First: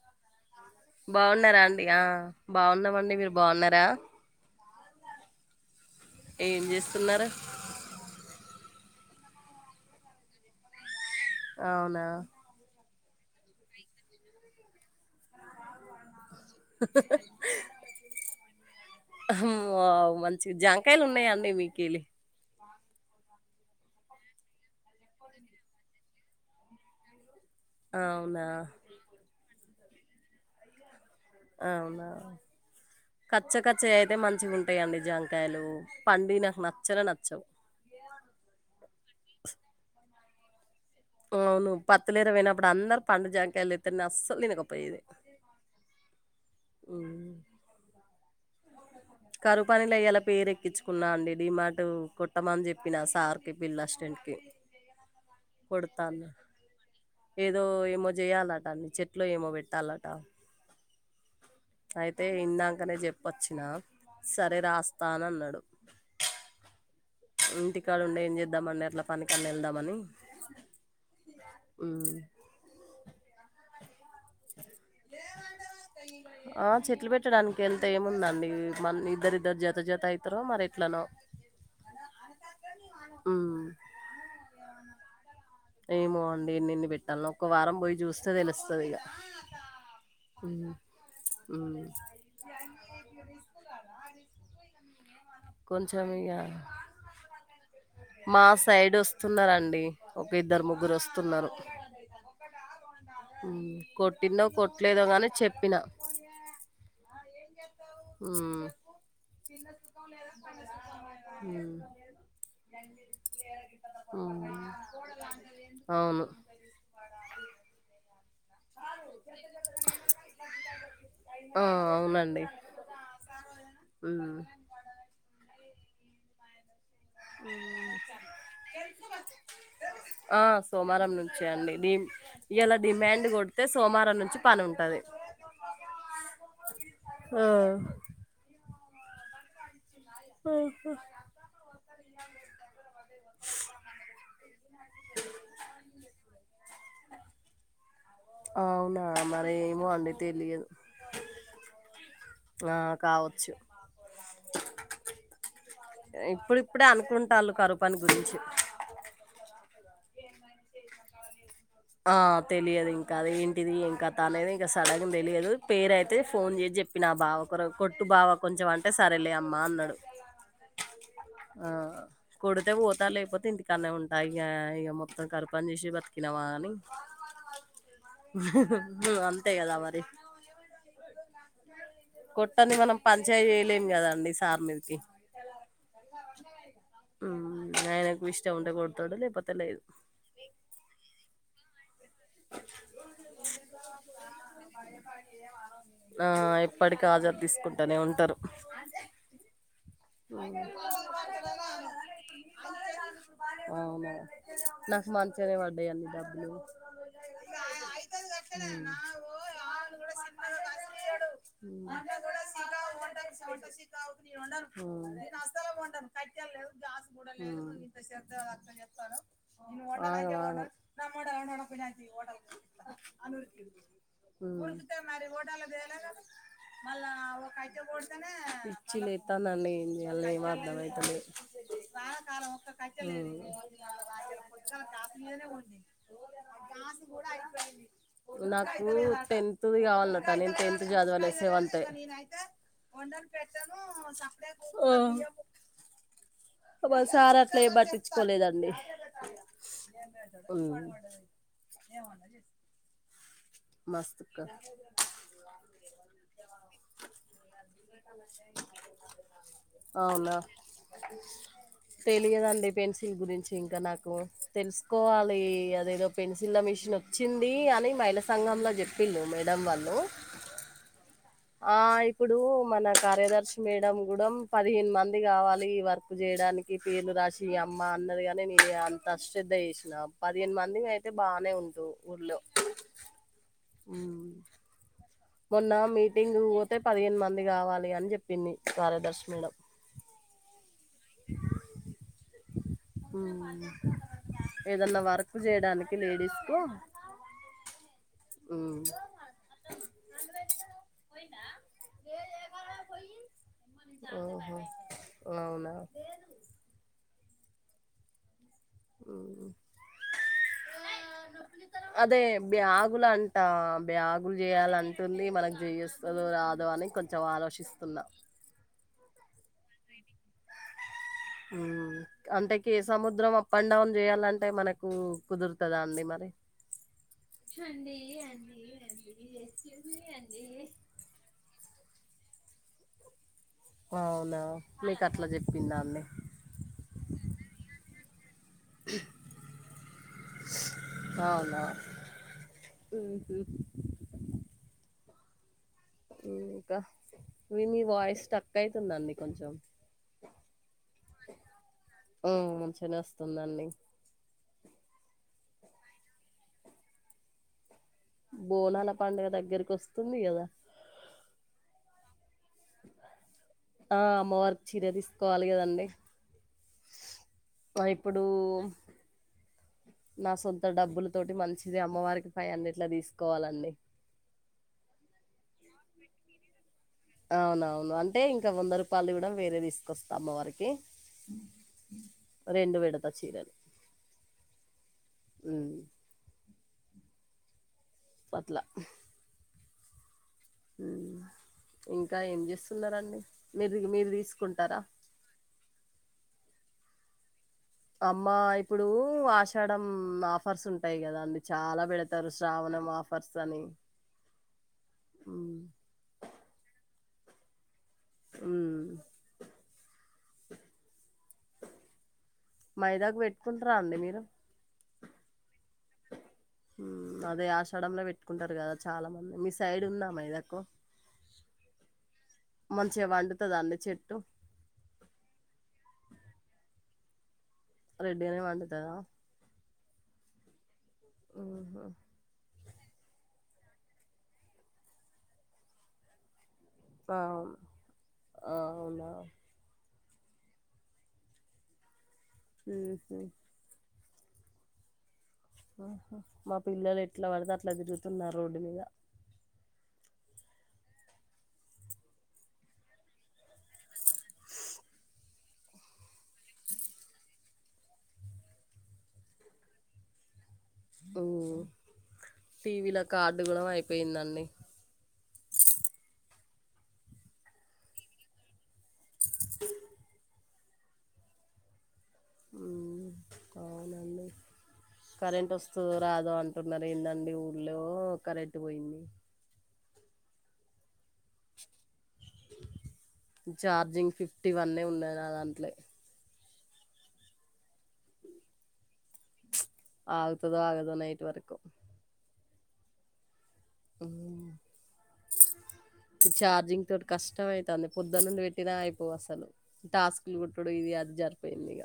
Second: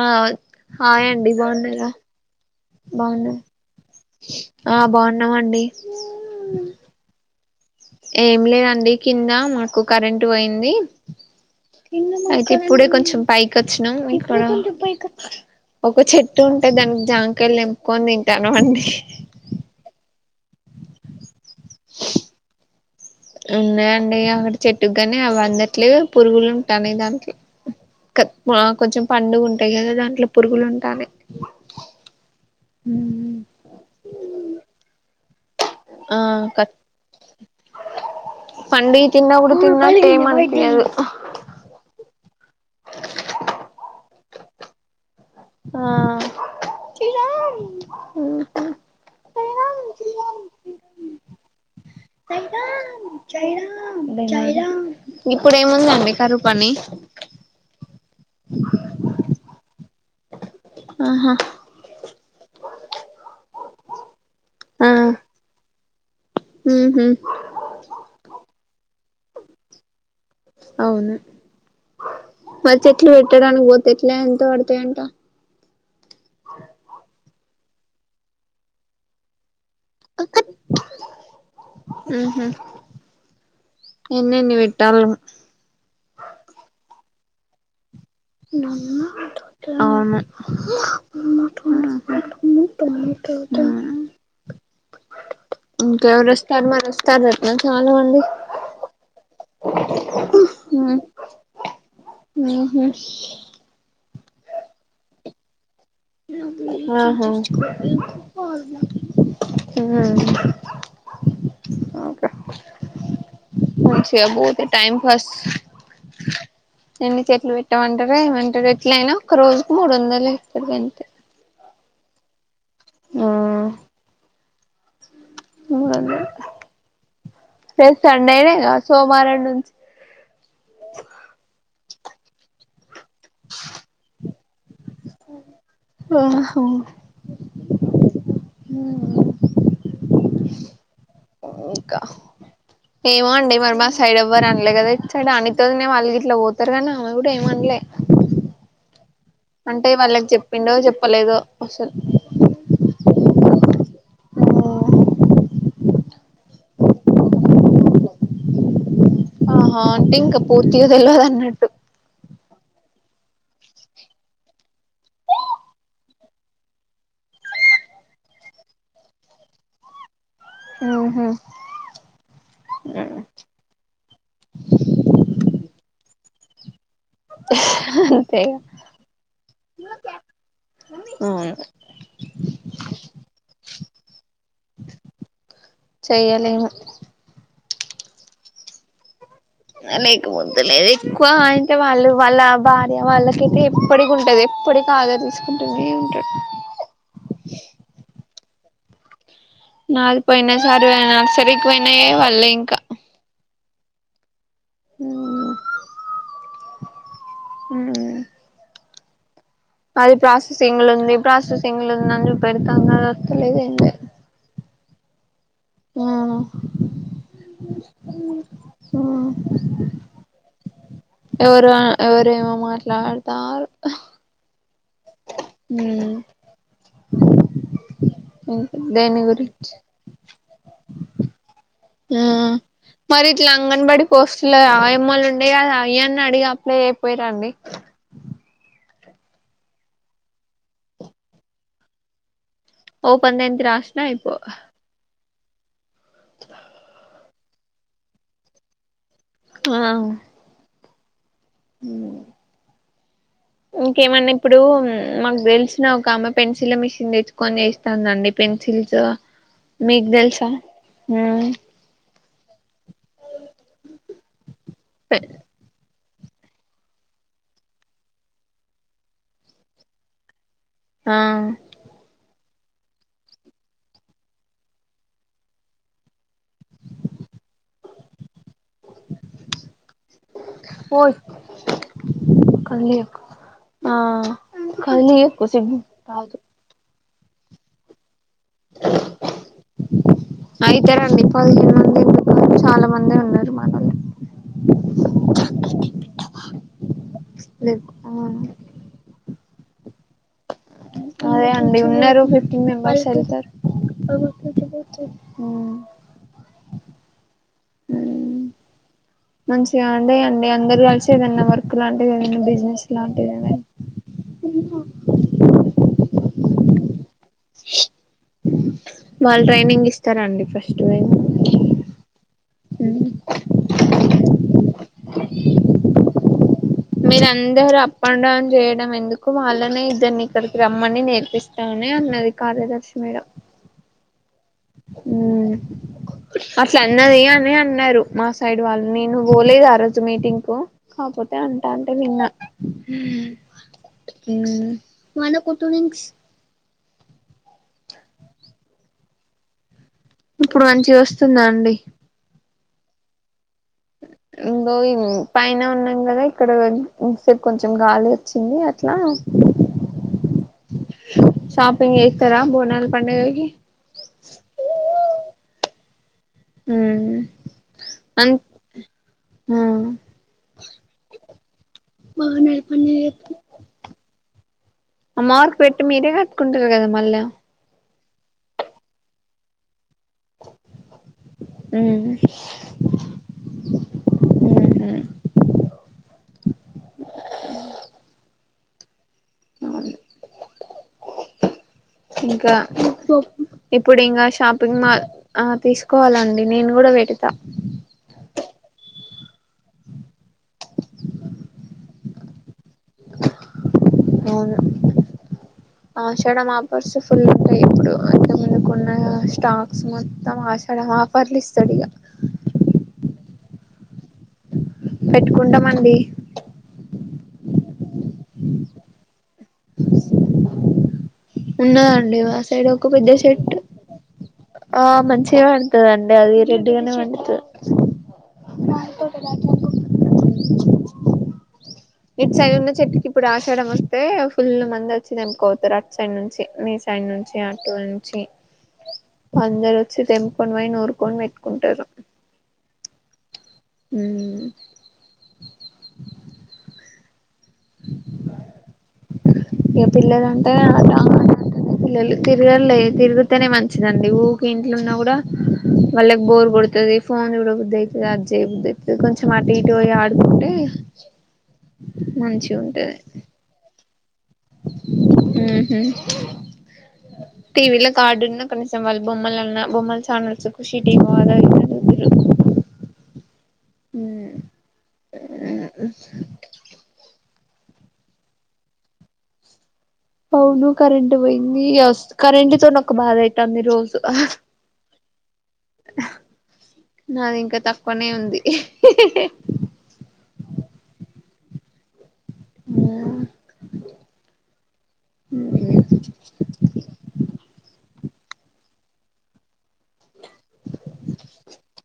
ఆ హాయ్ అండి బాగున్నారా అండి బావున్నారా ఆ బాగున్నామండి మీరు బావున్నాను బాగున్నారా ఆ బాగున్నాము అండి ఏం చేస్తున్నారు ఏమి లేదు అండి కింద మాకు కరెంట్ పోయింది అవునా అయిత్ ఇప్పుడే కొంచెం పైకొచ్చినం ఇక్కడ ఒక చెట్టు ఉంటే దానికి జాంకయలు తెంపుకొని తింటాన్నం అండి హమ్ వావ్ మంచి జాంకాయలు ఉన్నాయాండి మీకెళ్ళి ఉన్నాయి అండి అకడ చెట్టుకు గాని అవి అందట్లేవ్ పురుగులు ఉంటాన్నయి దాంట్లో క అవునా కొంచెం పండుగ ఉంటాయి గదా దాంట్లో పురుగులు ఉంటాన్నాయి అవునా కచ్చ కచ్చయి అయితే మంచిగుంటాయండి జాంకాయలు పండివి నాకు నచ్చనే నచ్చవు పండివి తిన్న గుడా తిన్నట్టు ఎం అనిపియదు అవును పత్తిలేరా పోయినప్పుడు అందరు పండు జాంకాయలు తెత్తారు నేన్ అస్సలు తినకపోయేది ఆ ఉమ్. తినాం కరువు పనీల ఇయ్యాల పేరు ఎక్కిచ్చుకున్న అండి డిమాట్ కొట్ ట్టమని చెప్పిన సార్కి బిల్లసిస్టెంట్కి ఇప్పుడు కొడతా ఏముందండి అన్న కరువు పని ఏదో ఏమో చేయాలట అన్ని చెట్లో ఏమో పెట్టాలట ఆహా అయితే ఇందంకానే చెప్పొచ్చినా సరే రాస్తా అని అన్నడు ఉహూ ఇంటికాడ ఉండి ఏం చేద్దాం అని అట్ల పనికి అన్న వెళ్దామని అవును ఉమ్. [inaudible] మరి చెట్లు పెట్టడానికి పోతే ఎట్లా ఎంత పడతయి అంట ఆ చెట్లు పెట్టడానికి ఎంత ఏముంది అండి మంద్ ఇద్దరిద్దరు జత్ త జత అయితరో మరి ఎట్లనో ఎన్ని ఎన్ని వెట్టలో ఏమో అండి ఎన్నెన్ని పెట్టాల్నో ఒక్క వారం పోయి జుస్ అవును ఉమ్. ట ఉమ్. మా ట ఇంక కొంచెం ఎవరు ఇక వొస్తారు మరి వొస్తారు అట్నా చాలా మంది ఆ సైడ్ వొస్ స్తున్నర్ అండి ఒక ఇద్దరు ముగ్గురు వొస్తున్నరు ఉహు కొట్టిందో కొట్టలేదో గాని చెప్పిన ఆహా ఓకే మంచిగా పోతే టైం పాస్ ఆహ్ ఆహ్ అవ్ను ఎన్ని చెట్లు పెట్టామంటారా ఏమంటారు ఎట్లైనా ఒక రోజుకి మూడోందలు ఇస్తారు గంతే ఆ అవ్నండి ఆహ్ అదే రేపు సండేన్నే గద సోమవారం నుం ఆ సోమవారం నుంచే అండి ఇయాల డిమాండ్ కొడ్తే సోమవారం నుంచి పనుంటది ఆహా హు ఆ, ఆహా ఏమో అండి మరి మా సైడ్ ఎవ్వరు అనలే కదా ఇట్ సైడ్ అనితోదినే అలు గిట్లా పోతు రన ఆవిడే మన్లే అవ్ అంటే వాళ్ళకి చెప్పిండో చెప్పలేదో అసల్ ఆ కావొచ్చు ఇప్పుడిప్పుడే అనుకుంటాళ్ళు కరుపను గురించి ఆహా అంటే ఇంకా పూర్తిగా తెలివదన్నట్టు ఆ తెలియదింకా అది ఏంటిది ఏం కతనేది ఇంకా సడన్గ తెలియదు పేరైతే ఫోన్ చేసి చెప్ చప్పినా బావ కొర కొట్టు బావ కొంచెం అంటే సరేలేమ్మా అన్నాడు ఆహా ఆ కొడ్తే పోతాలేకపోతే ఇంటి కానే ఉంటాయి ఇగ ఇగ మొత్తం కరిపని చేసి బత్కినామాని అంతే హుహుహ్ అంతే గదా మరి అవును కొట్టన్ది మనం పంచాయ్ చేయలేం కదండి సార్ మీద్కి చెయ్యలేము ఉహ్ ఆయ్నకు ఇష్టం ఉంటే కొడ్తడు లే లేకపొతే లేదు ఎక్కువ అయితే వాళ్ళు వాళ్ళ భార్య వాళ్ళకైతే ఎప్పటికుంటది ఎప్పటి కాదా తీస్కుంటుంనే ఉంటారు ఇప్పటికి హాజరు తీస్కుంటూనే ఉంటారు నాకు పోయిన సారి నర్సరీకి పోయినాయే వళ్ళే ఇంకా అవ్ను నాకు మంచనే వాడ్డై అన్ని డబ్బులు ఉహ్ ఉహ్ అది ప్రాసెసింగ్లుంది ప్రాసెసింగ్లుంది అని చూపెడ్తాం కది అస్తనేలేదండి ఊ ఊ ఎవరు ఆగంమాగం ఎవరేమో మాట్లాడతారు ఊ పిచ్చి దేని లేత్తాందడి గురించి ఏం జేయాలో ఏం అర్ధమైతలే ఆ మరి ఇట్లా అంగన్బడి పోస్ట్ ల అయమ్మలుండేవి గదా అవ్యాని అడిగి ఆ పో నాకు టెన్త్ ది కావాలన్నట నేను టెన్త్ చదవలే సెవంతే ఓపెన్ టెన్త్ రాసిన అయిపో ఆ మా సార్ అట్లేం పట్టిచ్చుకోలేదండి ఆ ఉమ్ ఏమండీ ఇంకేమన్నా ఇప్పుడూ మాకు తెల్సిన ఒక ఆమె పెన్సిల్ మిషన్ తెచ్చు కొని జేస్తాందండి పెన్సిల్సు మీకు అవునా దెల్సా ఊ తెలియదండి పెన్సిల్ గురించి ఇంకా నాకు తెలుసుకోవాలి అదేదో పెన్సిల్ల మిషన్ ఒచ్చింది అని మహిళ సంఘంలో చెప్పిళ్ళు మేడం వాళ్ళు ఆ ఆ ఇప్పుడూ మన కార్యదర్శి మేడం గూడం పదిహేను మంది గావాలి ఈ వర్క్ చేయడాని ఈ పేర్లు రాశి అమ్మ అన్నది గానీ నేనే అంత శ్రద్ధ జేసినాం పదిహేను మందిమి అయితే ఓయ్ బానే ఉంటు ఊర్లో కానీ యూ మొన్న మీటింగుకు వోతె పదిహేను మంది గావాలి అని జెప్పింది క్వార్యదర్శి మేడం అయితరండి పదిహేను మంది చాలా మంది ఉన్నారు ఉమ్ మనోళ్ళు ఏదన్నా వర్క్ జేయడానికి లేడీస్ కు మీకు ఆ ఊ అదే అండి ఉన్నరు ఫిఫ్టీన్ మెంబెర్స్ అయితరు ఓహో ఊ అవునా ఊ ఉమ్. మంచిగా ఉండయి అండి అందరూ గలిసి ఏదన్నా వర్క్ లాంటిది అదే ఏదన్నా బిజినెస్ బ్యాగులు లాంటిది అంట ఏదన్నా బ్యాగులు జేయాలంటుంది మనకు జేయ్యొస్తదో రాదో అని కొంచెం ఆలోచిస్తున్నా వాళ్ళు ట్రైనింగ్ ఇస్తారండి ఫస్టు ప్ప అండ్ డౌన్ జెయ్యాలంటే మనకు కుదుర్తదా అండి మరి మీరందరూ అప్ అండ్ డౌన్ జెయ్యడం ఎందుకు వాళ్ళనే ఇద్దరిని ఇక్కడికి రమ్మని నేర్పిస్ తానే అన్నది కార్యదర్శి మేడ ఓ ఔనా మీకు అట్లా జెప్పిందన్ అట్లన్నది అని అన్నారు మా సైడ్ వాళ్ళు నేను వోలేదు ఆ రోజు మీటింగ్ కు కాపోతే అవునా అంటాంటే విన్నా మ్మ్ ఉమ్ ఊ ఇంకా మి మీ వాయిస్ స్టక్ అయితుందండి కొంచెం ఇప్పుడు మంచిగా వస్తుందా అండి ఊ మంచిగనే వస్తుందండి ఇంగోద్ పైన ఉన్నం కదా ఇక్కడ ఇంత సేపు కొంచెం గాలి వచ్చింది బోనాల అట్లా పండగ దగ్గరికొస్తుంది గదా షాపింగ్ చేత్తరా బోనాల పండుగకి ఆ అమ్మవారిక్ చీర తిస్కోవాలి కదండి ఉమ్ ఆ ఇప్పుడు అన్ ఆ నా సొంత డబ్బుల తోటి మంచిది అమ్మవారికి ఫై బోనాల హండ్రెట్ లా పండుగకి తీసుకోవాలండి అమ్మవారికి పెట్టి మీరే కట్టుకుంటరు కదా మళ్ళ అవునవును అంటే ఇంకా వంద రూపాల్ది గుడా వేరే దీస్కొస్తా అమ్మవారికి ఉమ్ రెండు పెడుతా చీరలు ఉహు మ్ అట్ల ఔన్ ఏం ఇంకా జేస్తున్నారండి? మీరు ఇప్పుడు మీరు ఇంగా షాపింగ్ తీసుకుంటారా? మాల్ ఆహ్ తీసుకోవాలండి నేను కుడా పుడుతా అమ్మా ఇప్పుడూ ఆషాడం ఆఫర్స్ ఉంటాయి కదా అండి చాలా పెడుతారు శ్రావనమఫ్ ఫర్స్ అని అవును హ్మ్. ఆషాడం ఆఫర్స్ ఫుల్ ఉంటాయి ఇప్పుడు ఇంత హ్మ్. ముందుకుకున్న స్టాక్స్ మొత్తం ఆశడం ఆఫర్ల ఇస్తాడు ఇగ మైదాక్ పెట్టుకుంటారా అండి మీరు పెట్టుకుంటమండీ మ్ అదే ఆషాడంల పెట్టుకుంటారు కదా చాలా మంది మీ సైడ్ ఉందా మైదాకు ఉన్న దండి మా సైడ్ ఒక మంచిగా పెద్ద పండుతదా చెట్టు అండి చెట్టు ఆ మంచిగా పండుతుదండి అది రెడ్ గానే పండుతది రెడ్ గానే పండుతదా మ్ మ్ హు ఇటు సైడ్ ఉన్న చెట్టుకి ఇప్పుడు ఆశడం వస్తే ఫుల్ మంది వచ్చి తెంపుకపొతారు అటు సైడ్ నుంచి మీ స్ సైడ్ ఆ నుంచి అటు నుంచి ఆ అవునా అందరు వచ్చి తెెంపుకొని పోయి నూరుకొని పెట్టుకుంటారు మ్ హు మ్ అహ మా పిల్లలు ఎట్లా పడితే అట్లా తిరుగుతున్నారు రోడ్డు మీద ఇగ పిల్లలు అంటే ఆట అట్ పిల్లలు తిరుగలే తిరిగితేనే మంచిదండి ఊరికే ఇంట్లున్నా కూడా వాళ్ళకి బోర్ కొడుతది ఫోన్ చూడ బద్దయితది అది చేయబుద్ది అయితది కొంచెం అటు ఇటు పోయి ఆడుకుంటే మ్ మంచిగా టీవీల కార్డు కూడం అయిపోయిందండి హ్మ్ హు టీవిల కాడ్డున్న కనీసం వాళ్ళు బొమ్మలన్నా బొమ్మల చానెల్స్ ఖుషి టీవో అదో ఎదో హ్మ్ అవునండి కరెంట్ వస్తదొ రాదొ అన్ టున్నారు ఏందండి ఊళ్ళో కరెంట్ పోయింది అవును కరెంట్ పోయింది వస్ కరెంట్ తోని ఒక బాధ అయితుంది రోజు ఛార్జింగ్ ఆహ్ ఫిఫ్టీ వన్నే ఉన్నది నా దాంట్లే ఆహ్ నాది ఇంకా తక్కువనే ఉంది ఆగుతదో ఆగదో నైట్ వరకు ఏమో హ్మ్ చార్గింగ్ తొని కష్టం అయితాంది పొద్దటి నుండి పెట్టినా అయిపోవు అసలు టాస్కులు కుట్టుడు ఇది అది జరిపోయింది ఇగ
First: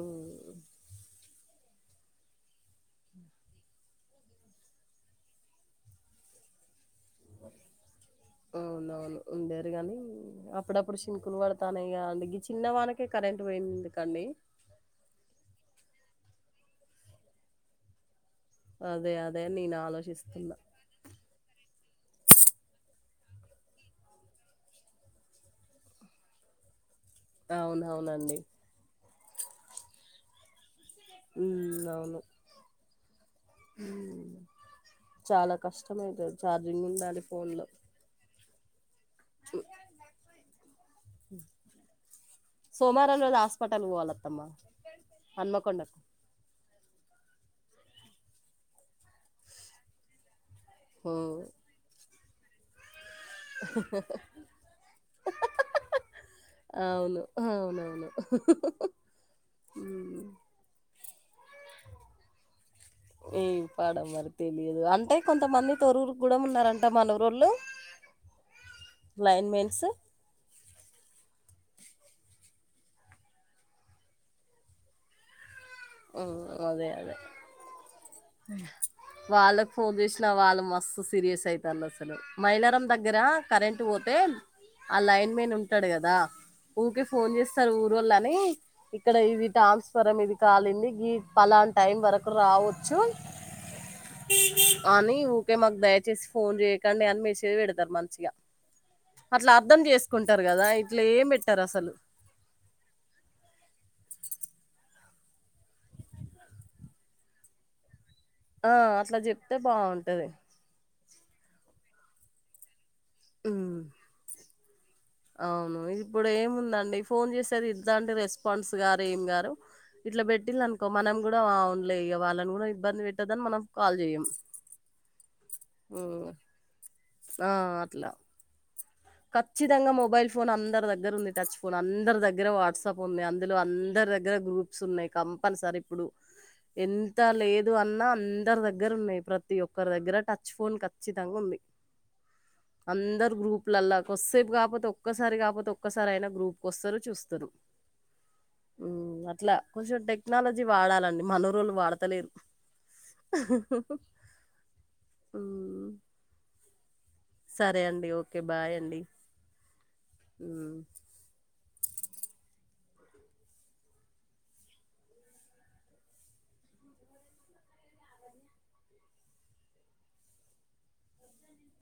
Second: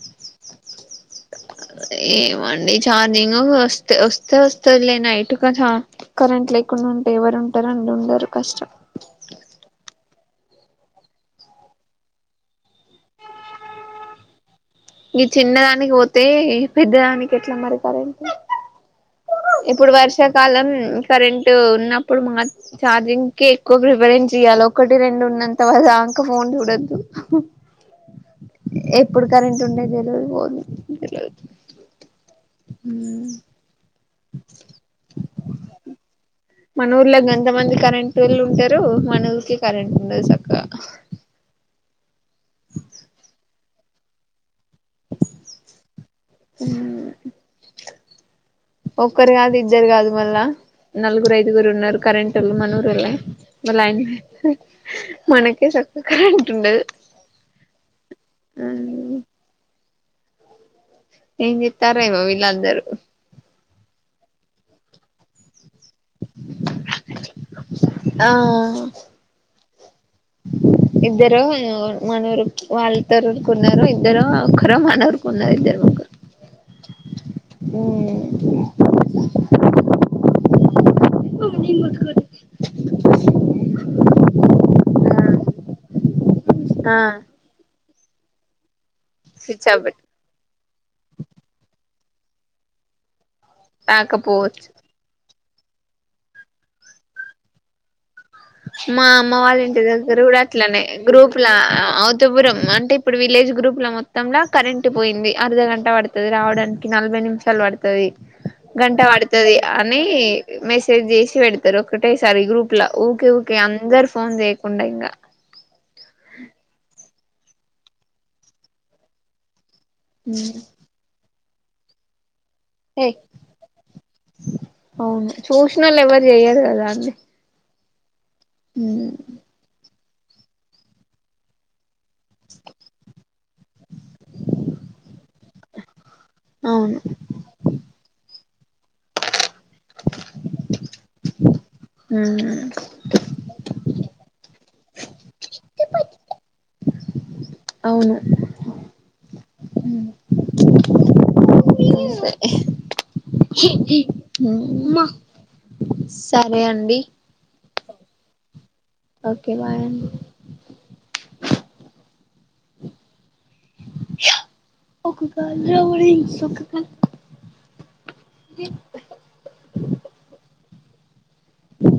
ఉమ్ ఏమండి చార్జింగ్ వస్తు వస్తే వస్తదిలె నైటు క చ కరెంట్ లేకుండ ఉ అవునవును ఉండేది గాని అప్పుడప్పుడు చినుకులు పడతానయి ఇగ ఈ చిన్నవానకే కరెంట్ పోయిందెందుకండి ఈ చిన్నదానికి పోతే పెద్దదానికి ఎట్ల మరి కరెంట్ అదే అదే నేను ఇప్పుడు ఆలోచిస్తున్నా వర్షాకాలం కరెంట్ ఉన్నప్పుడు మా ఛార్జింగ్ కి ఎక్కువ ప్రిఫరెన్స్ ఇయ్యాలి ఒకటి రెండు ఉన్నంత వరదాంక ఫోన్ చూడొద్దు అవునవునండి ఎప్పుడు కరెంట్ ఉండేది తెల్వది పోయెది తెల్వది హ్మ్ అవును హ్మ్ హ్మ్ చాలా కష్టం అయితది ఛార్జింగ్ మన ఊర్లో ఉండాలి గంత ఫోన్ లో మంది కరెంటోళ్ళు ఉంటరు మన ఊరికే కరెంట్ ఉండదు సక్కగా హ సోమవారం రోజు హాస్పటల్ పోవాలత్తమ్మా హన్మకొండకు ఉ ఒక్కరు కాదు ఇద్దరు కాదు మళ్ళా నలుగురు ఉమ్ ఐదుగురు ఉన్నరు కరెంట్ వాళ్ళు మనూరోళ్లే లైన్ మెన్ మనకే చక్కగ కరెంట్ ఉండదు అవును అవునవును హ్మ్ ఏం చెత్తారో ఏమో వీళ్లందరూ ఎం పాడో మరి తెలియదు అంటే కొంతమంది తొర్రూర్ గుడం ఉన్నరంట మనూరోళ్లు ఆ లైన్ మెన్స్ ఇద్దరొ మన ఊరు వాళ్ళు తొర్రూర్కు ఉన్నరు ఇద్దరొ ఒక్కరో మన ఊర్కు ఉన్నరు ఇద్దరు ముగ్గురు ఉమ్ అదే అదే వాళ్ళకి ఫోన్ చేశ్నా వాళ్ళు మస్త్ స్ సీరియస్ అయితాళ్ళు ముగ్గురు అసలు మైలారం దగ్గర కరెంట్ పోతే ఆ లైన్ మేన్ ఉంటడు గదా ఆ ఊకే ఫోన్ చేస్తరు ఊరోళ్లు అని ఇక్కడ ఇవి స్విచ్ ఆఫ్ పెట్టు టాన్స్ఫరం ఇది కాలింది గి పలాన్ టైం వరకు రావొచ్చు రాకపోవచ్చు అని ఊకే మాక్ దయచేసి ఫోన్ జెయకండి అని మేసేజ్ పెడతరు మంచిగా మా అమ్మ అట్లా వాళ్ళ ఇంటి అర్థం దగ్గర గుడ చేసుకుంటారు కదా అట్లనే ఇట్లా ఏం గ్రూప్లా పెట్టారు అసలు అ తుపురం అంటే ఇప్పుడు విలేజ్ గ్రూప్ల మొత్తంల కరెంటు పోయింది అర్ధగంట పడుతది రావడానికి నలభై నిమిష షాలు పడతది ఆ గంట అట్లా చెప్తే పడతది అని బాగుంటది మెసేజ్ జేషి పెడతరు ఒకటేసారి గ్రూప్ ల ఊకె ఊకె ఉమ్. అందరు ఫోన్ చేయకుండా ఇంగా అవును ఇప్పుడు ఏముంది అండి ఫోన్ చేస్తే [unintelligible] అండి రెస్పాన్స్ గారు ఏమి గారు ఇట్ల బెట్టిందినుకో మనం గుడా ఆ అవునులే ఇగ వాళ్ళని గుడా ఇబ్ బ్బంది ఏ వెట్టొద్దు అని మనం కాల్ చెయ్యం అవును చూసినోళ్ళు ఎవరు చెయ్యరు ఆ అట్లా ఉమ్ ఖచ్చితంగా మొబైల్ ఫోన్ అందరి దగ్గర ఉంది టచ్ ఫోన్ అందరి దగ్గర వాట్సాప్ ఉంది అందులో అందరి దగ్గర గ్రూప్ ప్స్ ఉన్నాయి కంపల్సరీ ఇప్పుడు అవును ఎంత లేదు అన్న అందరి దగ్గర ఉన్నాయి. ప్రతి ఒక్కరి దగ్గర టచ్ ఫోన్ ఖచ్చితంగా ఉంది. హ్ అందరు గ్రూపులల్లా కొసేపు కాకపోతే ఒక్కసారి కాపోతే ఒక్కసారి అయినా గ్రూప్ కి వస్తారు చూస్తరు అవును అట్లా కొంచెం టెక్నాలజీ వాడాలి అండి మన ఊరోళ్లు వాడ ఉమ్మా ఉమ్, సరే అండి సరే అండి ఓకే బాయ్ అండి ఓకే బాయ్ అండి ఉమ్. ఒక బైరవుని [unintelligible]